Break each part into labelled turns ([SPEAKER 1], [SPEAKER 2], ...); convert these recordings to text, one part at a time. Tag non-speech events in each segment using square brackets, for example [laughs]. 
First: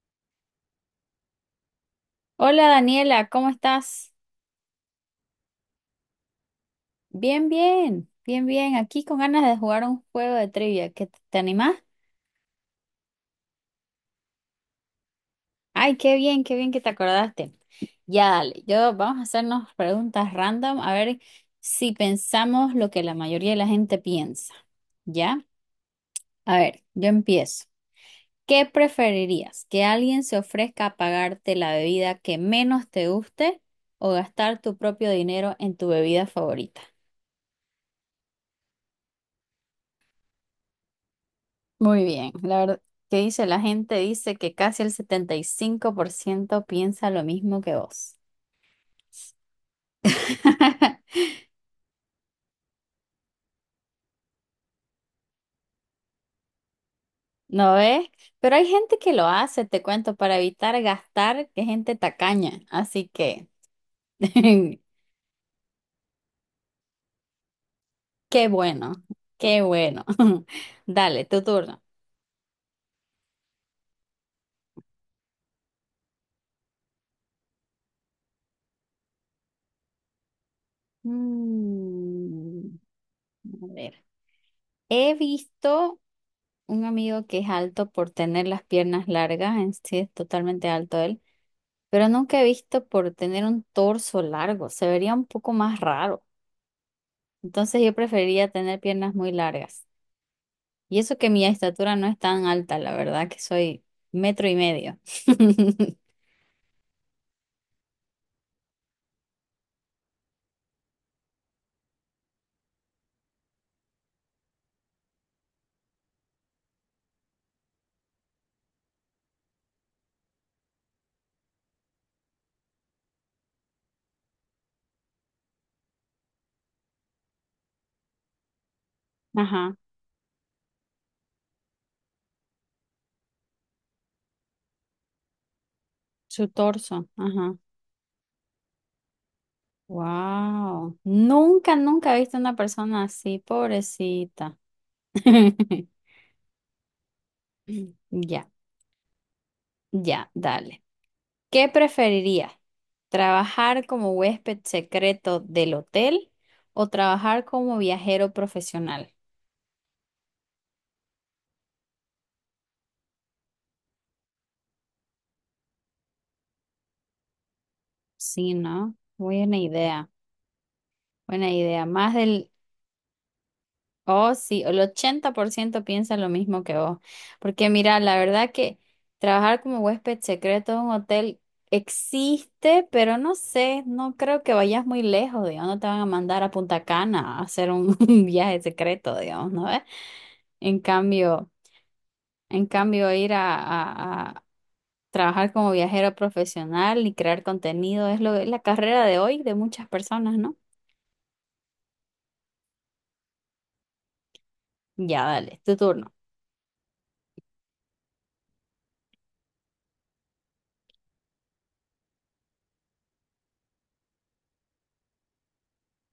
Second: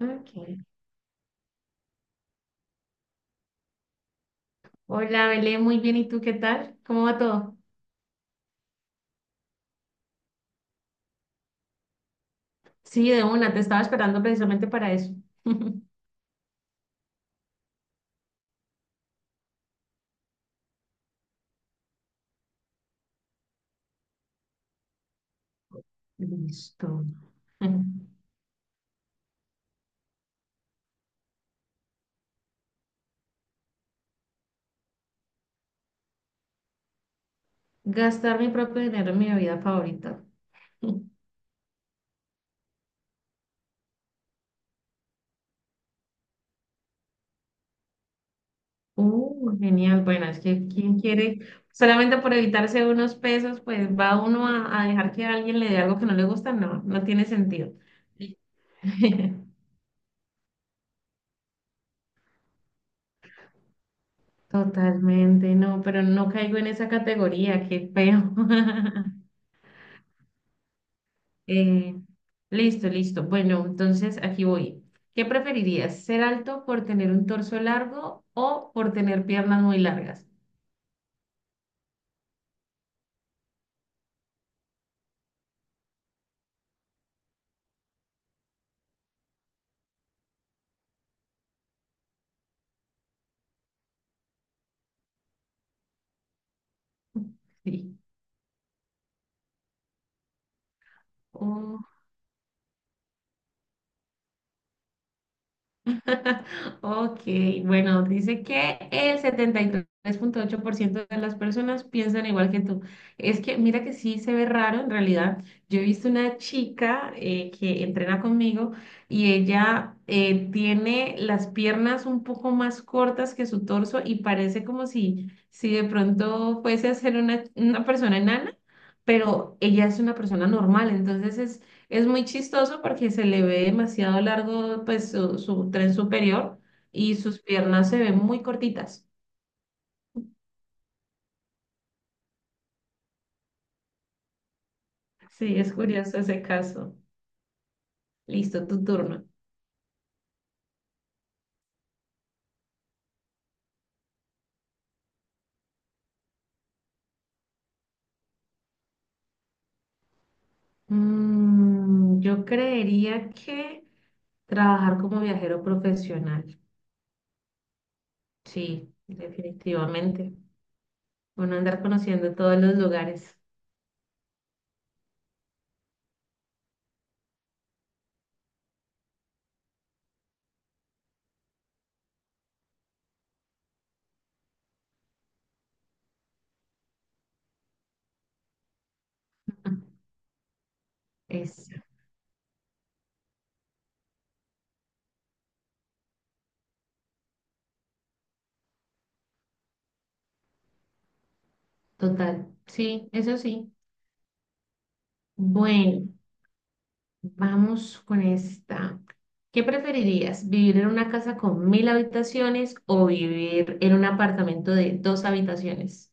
[SPEAKER 1] Ok.
[SPEAKER 2] Hola Daniela, ¿cómo estás?
[SPEAKER 1] Hola, Belén, muy bien. ¿Y tú qué tal? ¿Cómo va
[SPEAKER 2] Bien,
[SPEAKER 1] todo?
[SPEAKER 2] bien, bien, bien. Aquí con ganas de jugar un juego de trivia. ¿Qué te animás?
[SPEAKER 1] Sí, de una, te estaba esperando precisamente para eso. [laughs]
[SPEAKER 2] Ay, qué bien que te acordaste. Ya, dale. Yo vamos a hacernos preguntas random a ver si pensamos lo que la mayoría de la gente piensa. ¿Ya? A ver,
[SPEAKER 1] Listo.
[SPEAKER 2] yo empiezo. ¿Qué preferirías? ¿Que alguien se ofrezca a pagarte la bebida que menos te guste o gastar tu propio dinero en tu bebida favorita?
[SPEAKER 1] Gastar mi propio dinero en mi bebida favorita. [laughs]
[SPEAKER 2] Muy bien, la verdad, ¿qué dice la gente? Dice que casi el 75% piensa lo mismo que vos.
[SPEAKER 1] ¡Genial! Bueno, es que quién
[SPEAKER 2] [laughs]
[SPEAKER 1] quiere, solamente por evitarse unos pesos, pues va uno a dejar que alguien le dé algo que no le gusta. No, no tiene sentido.
[SPEAKER 2] ¿No ves? Pero hay gente que lo hace,
[SPEAKER 1] [laughs]
[SPEAKER 2] te cuento, para evitar gastar, que gente tacaña. Así que, [laughs]
[SPEAKER 1] Totalmente, no, pero no caigo en esa categoría. Qué feo.
[SPEAKER 2] qué bueno,
[SPEAKER 1] [laughs]
[SPEAKER 2] qué bueno. [laughs] Dale, tu turno.
[SPEAKER 1] Eh, Listo, listo. Bueno, entonces aquí voy. ¿Qué preferirías? ¿Ser alto por tener un torso largo o por tener piernas muy largas?
[SPEAKER 2] Mm, a ver, he visto un amigo que es alto por tener las piernas largas, en sí es totalmente alto él. Pero nunca he visto por tener un torso largo, se vería un poco más raro.
[SPEAKER 1] [laughs]
[SPEAKER 2] Entonces yo
[SPEAKER 1] Sí.
[SPEAKER 2] preferiría tener piernas muy largas. Y eso que mi
[SPEAKER 1] Oh.
[SPEAKER 2] estatura no es tan alta, la verdad que soy metro y medio. [laughs]
[SPEAKER 1] [laughs] Ok, bueno, dice que el 73,8% de las personas piensan igual que tú. Es que mira que sí se ve raro en realidad. Yo he visto una chica que entrena conmigo y ella tiene las piernas un poco más cortas que su torso y parece como si de pronto fuese a ser una persona enana, pero
[SPEAKER 2] Ajá,
[SPEAKER 1] ella es una persona normal, entonces es muy chistoso porque se le ve demasiado largo, pues, su tren
[SPEAKER 2] su
[SPEAKER 1] superior
[SPEAKER 2] torso,
[SPEAKER 1] y sus
[SPEAKER 2] ajá.
[SPEAKER 1] piernas se ven muy cortitas.
[SPEAKER 2] Wow, nunca, nunca he visto una persona así, pobrecita.
[SPEAKER 1] Sí, es
[SPEAKER 2] [laughs]
[SPEAKER 1] curioso ese caso.
[SPEAKER 2] Ya,
[SPEAKER 1] Listo, tu turno.
[SPEAKER 2] ya, dale. ¿Qué preferiría? ¿Trabajar como huésped secreto del hotel o trabajar como viajero profesional?
[SPEAKER 1] Yo creería que trabajar como viajero profesional.
[SPEAKER 2] Sí, ¿no?
[SPEAKER 1] Sí,
[SPEAKER 2] Buena idea,
[SPEAKER 1] definitivamente.
[SPEAKER 2] buena
[SPEAKER 1] Bueno, andar
[SPEAKER 2] idea. Más
[SPEAKER 1] conociendo
[SPEAKER 2] del,
[SPEAKER 1] todos los lugares.
[SPEAKER 2] oh sí, el 80% piensa lo mismo que vos. Porque mira, la verdad que trabajar como huésped secreto de un hotel existe, pero no sé, no creo que vayas muy lejos, digamos, no te van a mandar a Punta Cana a hacer un, [laughs] un viaje secreto, digamos, ¿no ves?
[SPEAKER 1] [laughs]
[SPEAKER 2] En cambio...
[SPEAKER 1] Es
[SPEAKER 2] En cambio, ir a, a trabajar como viajero profesional y crear contenido es lo, es la carrera de hoy de muchas personas, ¿no?
[SPEAKER 1] total. Sí, eso sí.
[SPEAKER 2] Ya, dale, tu
[SPEAKER 1] Bueno.
[SPEAKER 2] turno.
[SPEAKER 1] Vamos con esta. ¿Qué preferirías? ¿Vivir en una casa con mil habitaciones o vivir en un apartamento de dos habitaciones?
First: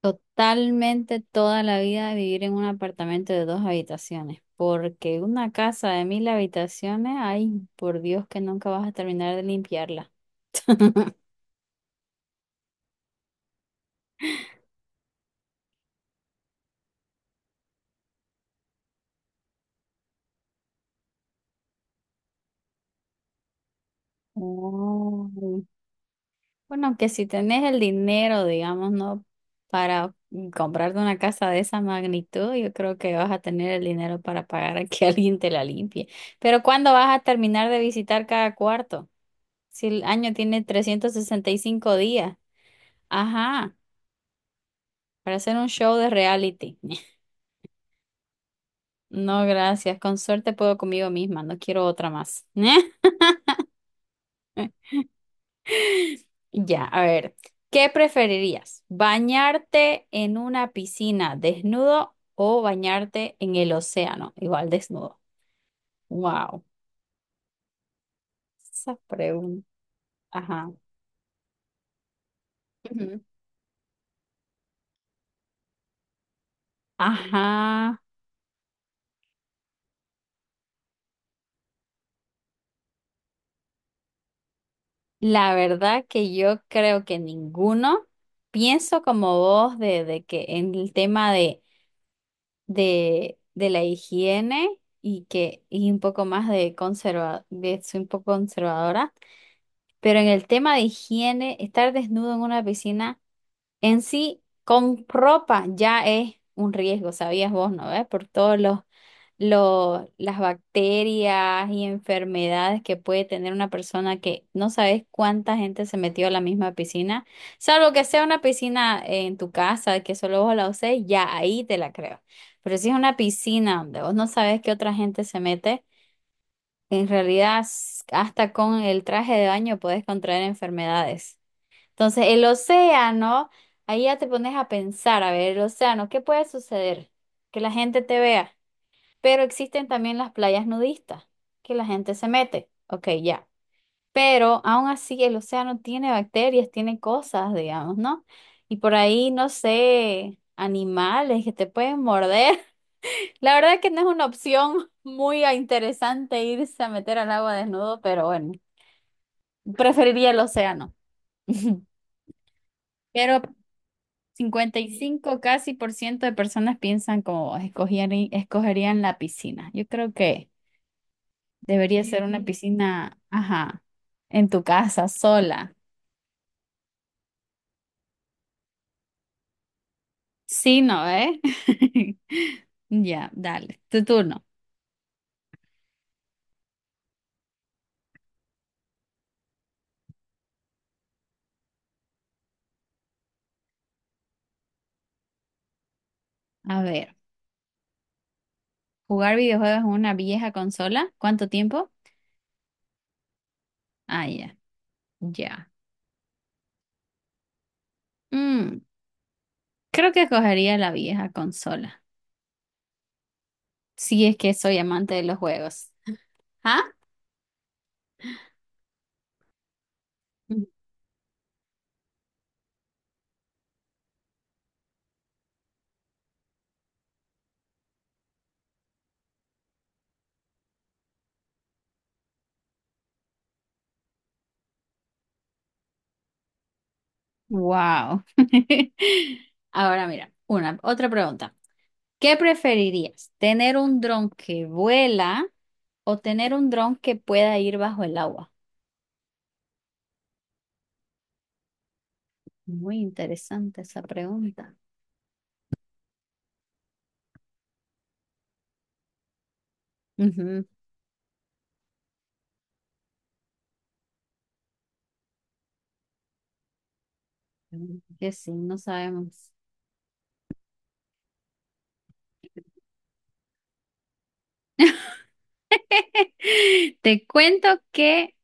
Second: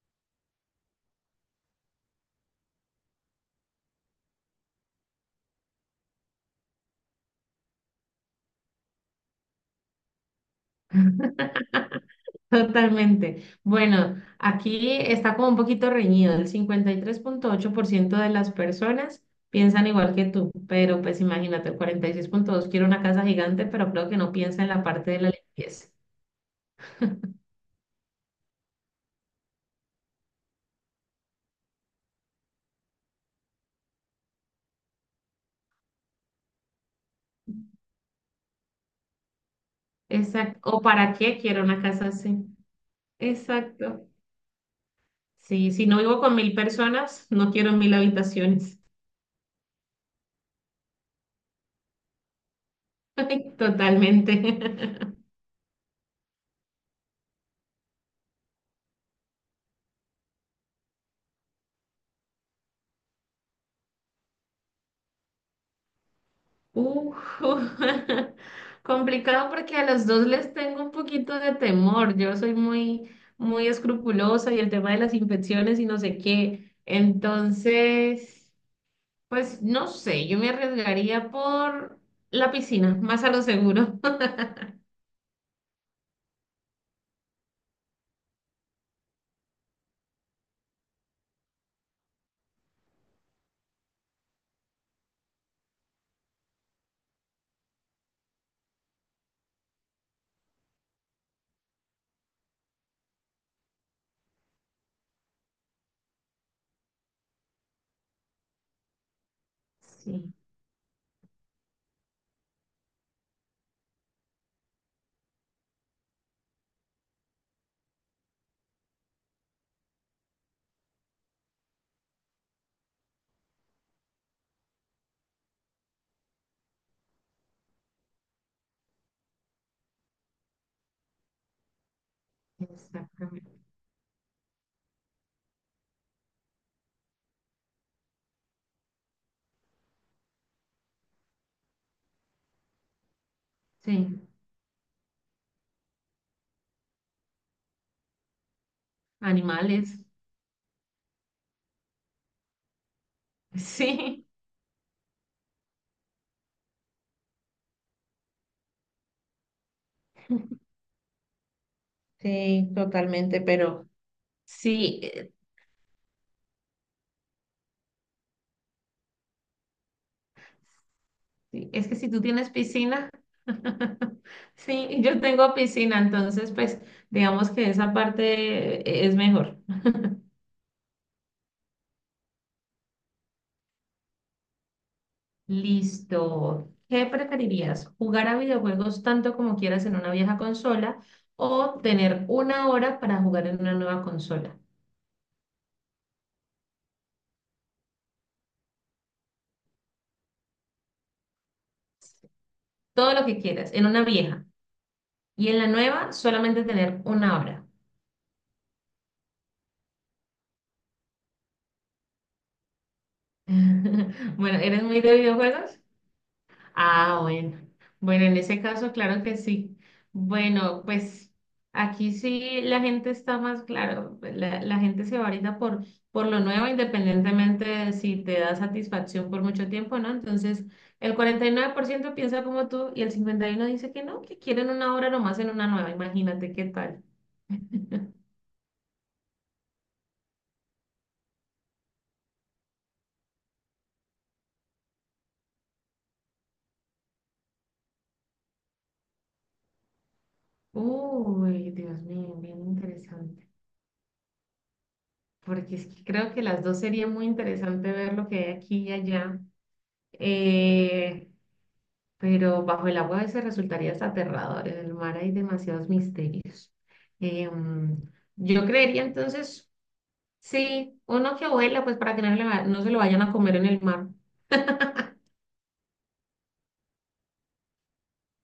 [SPEAKER 2] Totalmente toda la vida vivir en un apartamento de dos habitaciones, porque una casa de 1000 habitaciones, ay, por Dios que nunca vas a terminar de limpiarla. [laughs]
[SPEAKER 1] [laughs] Totalmente. Bueno, aquí está como un poquito reñido. El 53,8% de las personas piensan igual que tú, pero pues imagínate, el 46,2 quiere una casa gigante, pero creo que no piensa en la parte de la
[SPEAKER 2] Oh.
[SPEAKER 1] limpieza.
[SPEAKER 2] Bueno, que si tenés el dinero, digamos, ¿no? Para comprarte una casa de esa magnitud, yo creo que vas a tener el dinero para pagar a que [laughs] alguien te la limpie. Pero ¿cuándo vas a terminar de visitar cada cuarto? Si el año
[SPEAKER 1] Exacto.
[SPEAKER 2] tiene
[SPEAKER 1] ¿O
[SPEAKER 2] trescientos
[SPEAKER 1] para qué
[SPEAKER 2] sesenta y
[SPEAKER 1] quiero una
[SPEAKER 2] cinco
[SPEAKER 1] casa
[SPEAKER 2] días.
[SPEAKER 1] así?
[SPEAKER 2] Ajá,
[SPEAKER 1] Exacto.
[SPEAKER 2] para hacer un
[SPEAKER 1] Sí, si
[SPEAKER 2] show
[SPEAKER 1] no
[SPEAKER 2] de
[SPEAKER 1] vivo con mil
[SPEAKER 2] reality. [laughs]
[SPEAKER 1] personas, no quiero mil habitaciones.
[SPEAKER 2] No, gracias. Con suerte puedo conmigo misma. No quiero otra más. [laughs]
[SPEAKER 1] [laughs] Totalmente. [laughs]
[SPEAKER 2] Ya, a ver, ¿qué preferirías? ¿Bañarte en una piscina desnudo o bañarte en el océano igual desnudo? Wow,
[SPEAKER 1] Uf, [laughs]
[SPEAKER 2] esa
[SPEAKER 1] complicado
[SPEAKER 2] pregunta.
[SPEAKER 1] porque a los dos les
[SPEAKER 2] Ajá.
[SPEAKER 1] tengo un poquito de temor. Yo soy muy,
[SPEAKER 2] Ujú.
[SPEAKER 1] muy escrupulosa y el tema de las infecciones y no sé qué.
[SPEAKER 2] Ajá.
[SPEAKER 1] Entonces, pues no sé, yo me arriesgaría por la piscina, más a lo seguro. [laughs]
[SPEAKER 2] La verdad que yo creo que ninguno. Pienso como vos de que en el tema de la higiene y que y un poco más de conserva, de soy un poco conservadora. Pero en el tema de higiene, estar desnudo en una piscina en sí con ropa ya es un riesgo, sabías vos, ¿no ves? Por todos los,
[SPEAKER 1] Sí,
[SPEAKER 2] las bacterias y enfermedades que puede tener una persona que no sabes cuánta gente se metió a la misma piscina, salvo que sea una piscina en tu casa que solo vos la uses, ya ahí te la creo. Pero si es una piscina donde vos no sabes qué otra gente se mete, en realidad, hasta con el traje de baño puedes contraer enfermedades. Entonces, el océano,
[SPEAKER 1] exactamente.
[SPEAKER 2] ahí ya te pones a pensar, a ver, el océano, ¿qué puede suceder? Que la gente te vea. Pero existen también las playas nudistas, que la gente se mete. Ok, ya.
[SPEAKER 1] Sí,
[SPEAKER 2] Pero aún así, el océano tiene bacterias, tiene cosas, digamos, ¿no? Y por ahí, no
[SPEAKER 1] animales. [laughs]
[SPEAKER 2] sé, animales que te pueden morder. La verdad que no es una
[SPEAKER 1] Sí,
[SPEAKER 2] opción [laughs] muy interesante irse a meter al agua desnudo, pero bueno, preferiría el océano. [laughs]
[SPEAKER 1] sí, totalmente,
[SPEAKER 2] Pero
[SPEAKER 1] pero...
[SPEAKER 2] cincuenta y
[SPEAKER 1] Sí,
[SPEAKER 2] cinco casi por ciento de personas piensan como vos, escogerían la piscina. Yo creo que
[SPEAKER 1] sí, es que
[SPEAKER 2] debería
[SPEAKER 1] si tú
[SPEAKER 2] ser una, sí,
[SPEAKER 1] tienes piscina,
[SPEAKER 2] piscina, ajá,
[SPEAKER 1] [laughs]
[SPEAKER 2] en tu
[SPEAKER 1] sí,
[SPEAKER 2] casa,
[SPEAKER 1] yo tengo
[SPEAKER 2] sola.
[SPEAKER 1] piscina, entonces pues digamos que esa parte es mejor.
[SPEAKER 2] Sí, ¿no, eh? [laughs] Ya, dale, tu turno.
[SPEAKER 1] Listo. ¿Qué preferirías? ¿Jugar a videojuegos tanto como quieras en una vieja consola o tener una hora para jugar en una nueva consola?
[SPEAKER 2] A ver, ¿jugar videojuegos en una vieja consola? ¿Cuánto tiempo?
[SPEAKER 1] Todo lo que quieras, en una
[SPEAKER 2] Ah,
[SPEAKER 1] vieja.
[SPEAKER 2] ya,
[SPEAKER 1] Y en la
[SPEAKER 2] ya.
[SPEAKER 1] nueva solamente tener una hora.
[SPEAKER 2] Mm, creo que cogería la vieja consola, si es
[SPEAKER 1] [laughs]
[SPEAKER 2] que
[SPEAKER 1] Bueno,
[SPEAKER 2] soy
[SPEAKER 1] ¿eres muy
[SPEAKER 2] amante
[SPEAKER 1] de
[SPEAKER 2] de los
[SPEAKER 1] videojuegos?
[SPEAKER 2] juegos. ¿Ah?
[SPEAKER 1] Ah, bueno. Bueno, en ese caso, claro que sí. Bueno, pues aquí sí la gente está más, claro, pues, la gente se va ahorita por lo nuevo, independientemente de si te da satisfacción por mucho tiempo, ¿no? Entonces, el 49% piensa como tú y el 51% dice que no, que quieren una obra nomás en una nueva. Imagínate qué tal.
[SPEAKER 2] Wow. [laughs] Ahora mira, otra pregunta. ¿Qué preferirías? ¿Tener un dron que vuela o tener un dron que pueda ir bajo el agua?
[SPEAKER 1] Uy, Dios mío, bien
[SPEAKER 2] Muy
[SPEAKER 1] interesante.
[SPEAKER 2] interesante esa pregunta.
[SPEAKER 1] Porque es que creo que las dos sería muy interesante ver lo que hay aquí y allá. Eh, pero bajo el agua a veces resultaría hasta aterrador. En el mar hay demasiados misterios. Em,
[SPEAKER 2] Ujú. Que sí,
[SPEAKER 1] yo
[SPEAKER 2] no
[SPEAKER 1] creería
[SPEAKER 2] sabemos.
[SPEAKER 1] entonces, sí, uno que vuela, pues para que no, no se lo vayan a comer en el mar.
[SPEAKER 2] [laughs] Te cuento que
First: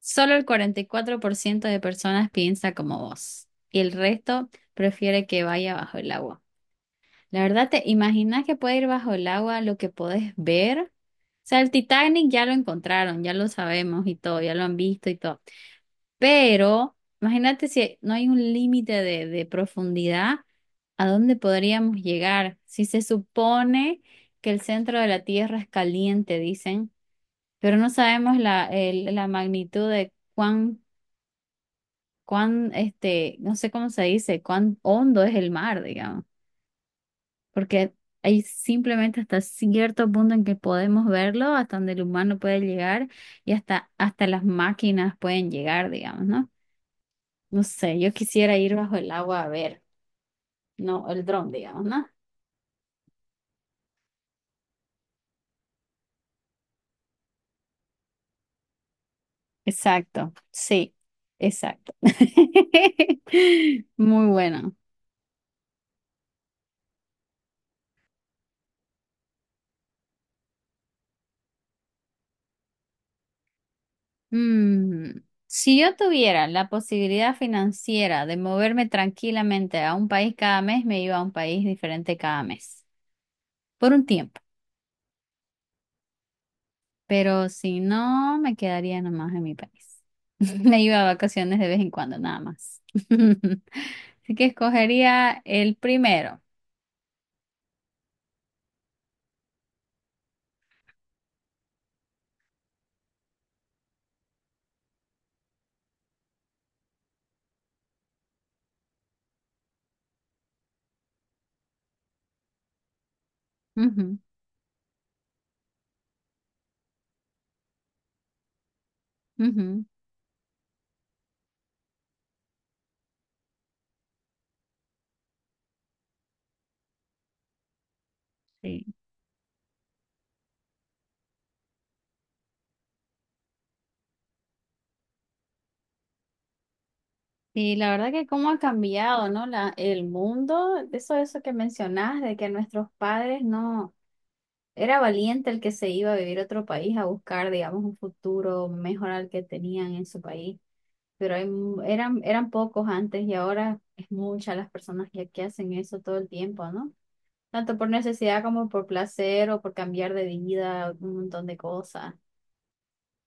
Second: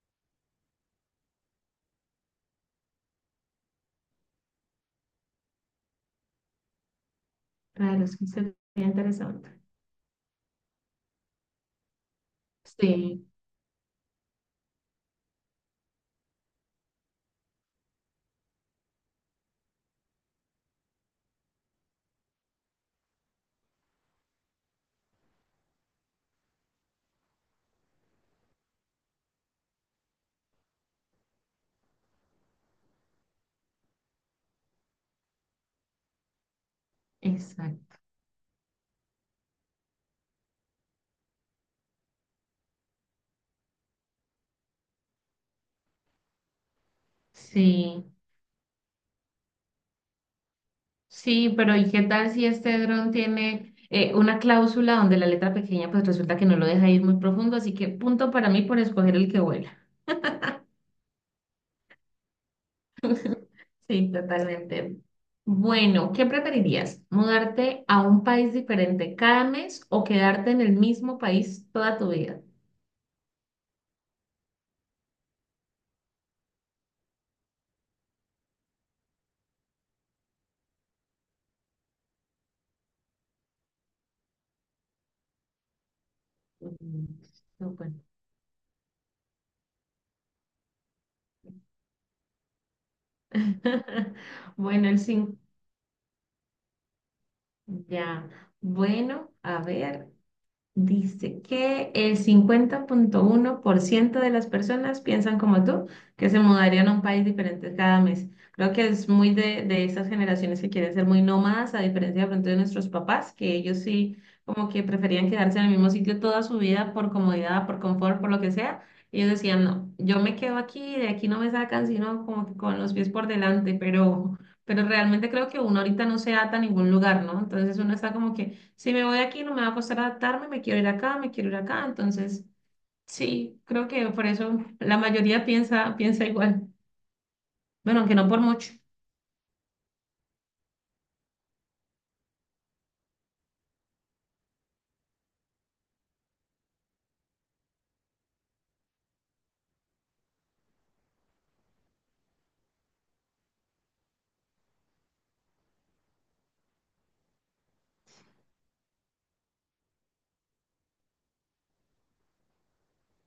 [SPEAKER 2] solo el 44% de personas piensa como vos y el resto prefiere que vaya bajo el agua. La verdad, ¿te
[SPEAKER 1] Claro, es que
[SPEAKER 2] imaginas
[SPEAKER 1] sería
[SPEAKER 2] que puede ir bajo el
[SPEAKER 1] interesante.
[SPEAKER 2] agua lo que podés ver? O sea, el Titanic ya lo encontraron,
[SPEAKER 1] Sí,
[SPEAKER 2] ya lo sabemos y todo, ya lo han visto y todo. Pero imagínate si no hay un límite de profundidad, ¿a dónde podríamos llegar? Si se supone que el centro de la Tierra es caliente, dicen pero no sabemos la, la magnitud de cuán, no sé cómo se dice, cuán hondo es el mar, digamos, porque
[SPEAKER 1] exacto.
[SPEAKER 2] hay simplemente hasta cierto punto en que podemos verlo, hasta donde el humano puede llegar y hasta las máquinas pueden llegar, digamos, ¿no? No sé,
[SPEAKER 1] Sí,
[SPEAKER 2] yo quisiera ir bajo el agua a ver, no, el dron,
[SPEAKER 1] sí, pero
[SPEAKER 2] digamos,
[SPEAKER 1] ¿y qué
[SPEAKER 2] ¿no?
[SPEAKER 1] tal si este dron tiene una cláusula donde la letra pequeña pues resulta que no lo deja ir muy profundo? Así que punto para mí por escoger el que vuela.
[SPEAKER 2] Exacto, sí, exacto. [laughs]
[SPEAKER 1] Sí,
[SPEAKER 2] Muy bueno.
[SPEAKER 1] totalmente. Bueno, ¿qué preferirías? ¿Mudarte a un país diferente cada mes o quedarte en el mismo país toda tu vida?
[SPEAKER 2] Mm, si yo tuviera la posibilidad financiera de moverme tranquilamente a un país cada mes, me iba a un país diferente cada mes, por un tiempo.
[SPEAKER 1] Mm,
[SPEAKER 2] Pero si
[SPEAKER 1] súper.
[SPEAKER 2] no, me quedaría nomás en mi país. [laughs] Me iba a vacaciones de vez en cuando, nada más. [laughs]
[SPEAKER 1] [laughs]
[SPEAKER 2] Así que
[SPEAKER 1] Bueno, el 5
[SPEAKER 2] escogería el primero.
[SPEAKER 1] ya. Bueno, a ver. Dice que el 50,1% de las personas piensan como tú, que se mudarían a un país diferente cada mes. Creo que es muy de esas generaciones que quieren ser muy nómadas, a diferencia de pronto de nuestros papás, que ellos
[SPEAKER 2] Ujú,
[SPEAKER 1] sí como que preferían quedarse en el mismo sitio toda su vida por comodidad, por confort, por lo que sea. Ellos decían,
[SPEAKER 2] ujú,
[SPEAKER 1] no, yo me quedo aquí, de aquí no me sacan, sino como que con los pies por delante, pero realmente creo que uno ahorita no se ata a ningún lugar, ¿no? Entonces uno está como que...
[SPEAKER 2] sí.
[SPEAKER 1] Si me voy de aquí no me va a costar adaptarme, me quiero ir acá, me quiero ir acá. Entonces, sí, creo que por eso la mayoría piensa igual.
[SPEAKER 2] Y la
[SPEAKER 1] Bueno,
[SPEAKER 2] verdad
[SPEAKER 1] aunque
[SPEAKER 2] que
[SPEAKER 1] no por
[SPEAKER 2] cómo ha
[SPEAKER 1] mucho.
[SPEAKER 2] cambiado, ¿no? El mundo, eso que mencionás, de que nuestros padres no. Era valiente el que se iba a vivir a otro país a buscar, digamos, un futuro mejor al que tenían en su país. Pero eran pocos antes y ahora es muchas las personas que, hacen eso todo el tiempo, ¿no? Tanto por necesidad como por placer o por cambiar de vida, un montón de cosas.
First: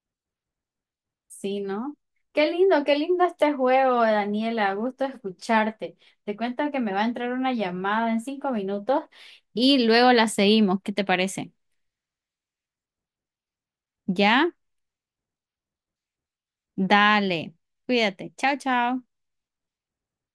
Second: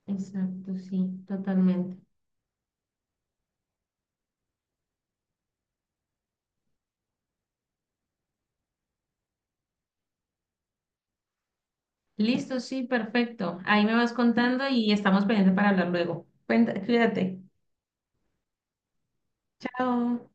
[SPEAKER 1] Exacto, sí,
[SPEAKER 2] Sí, ¿no?
[SPEAKER 1] totalmente.
[SPEAKER 2] Qué lindo este juego, Daniela. Gusto escucharte. Te cuento que me va a entrar una llamada en 5 minutos y luego la seguimos. ¿Qué te parece?
[SPEAKER 1] Listo, sí, perfecto. Ahí me vas
[SPEAKER 2] ¿Ya?
[SPEAKER 1] contando y estamos pendientes para hablar luego. Cuenta, cuídate.
[SPEAKER 2] Dale, cuídate. Chao, chao.
[SPEAKER 1] Chao.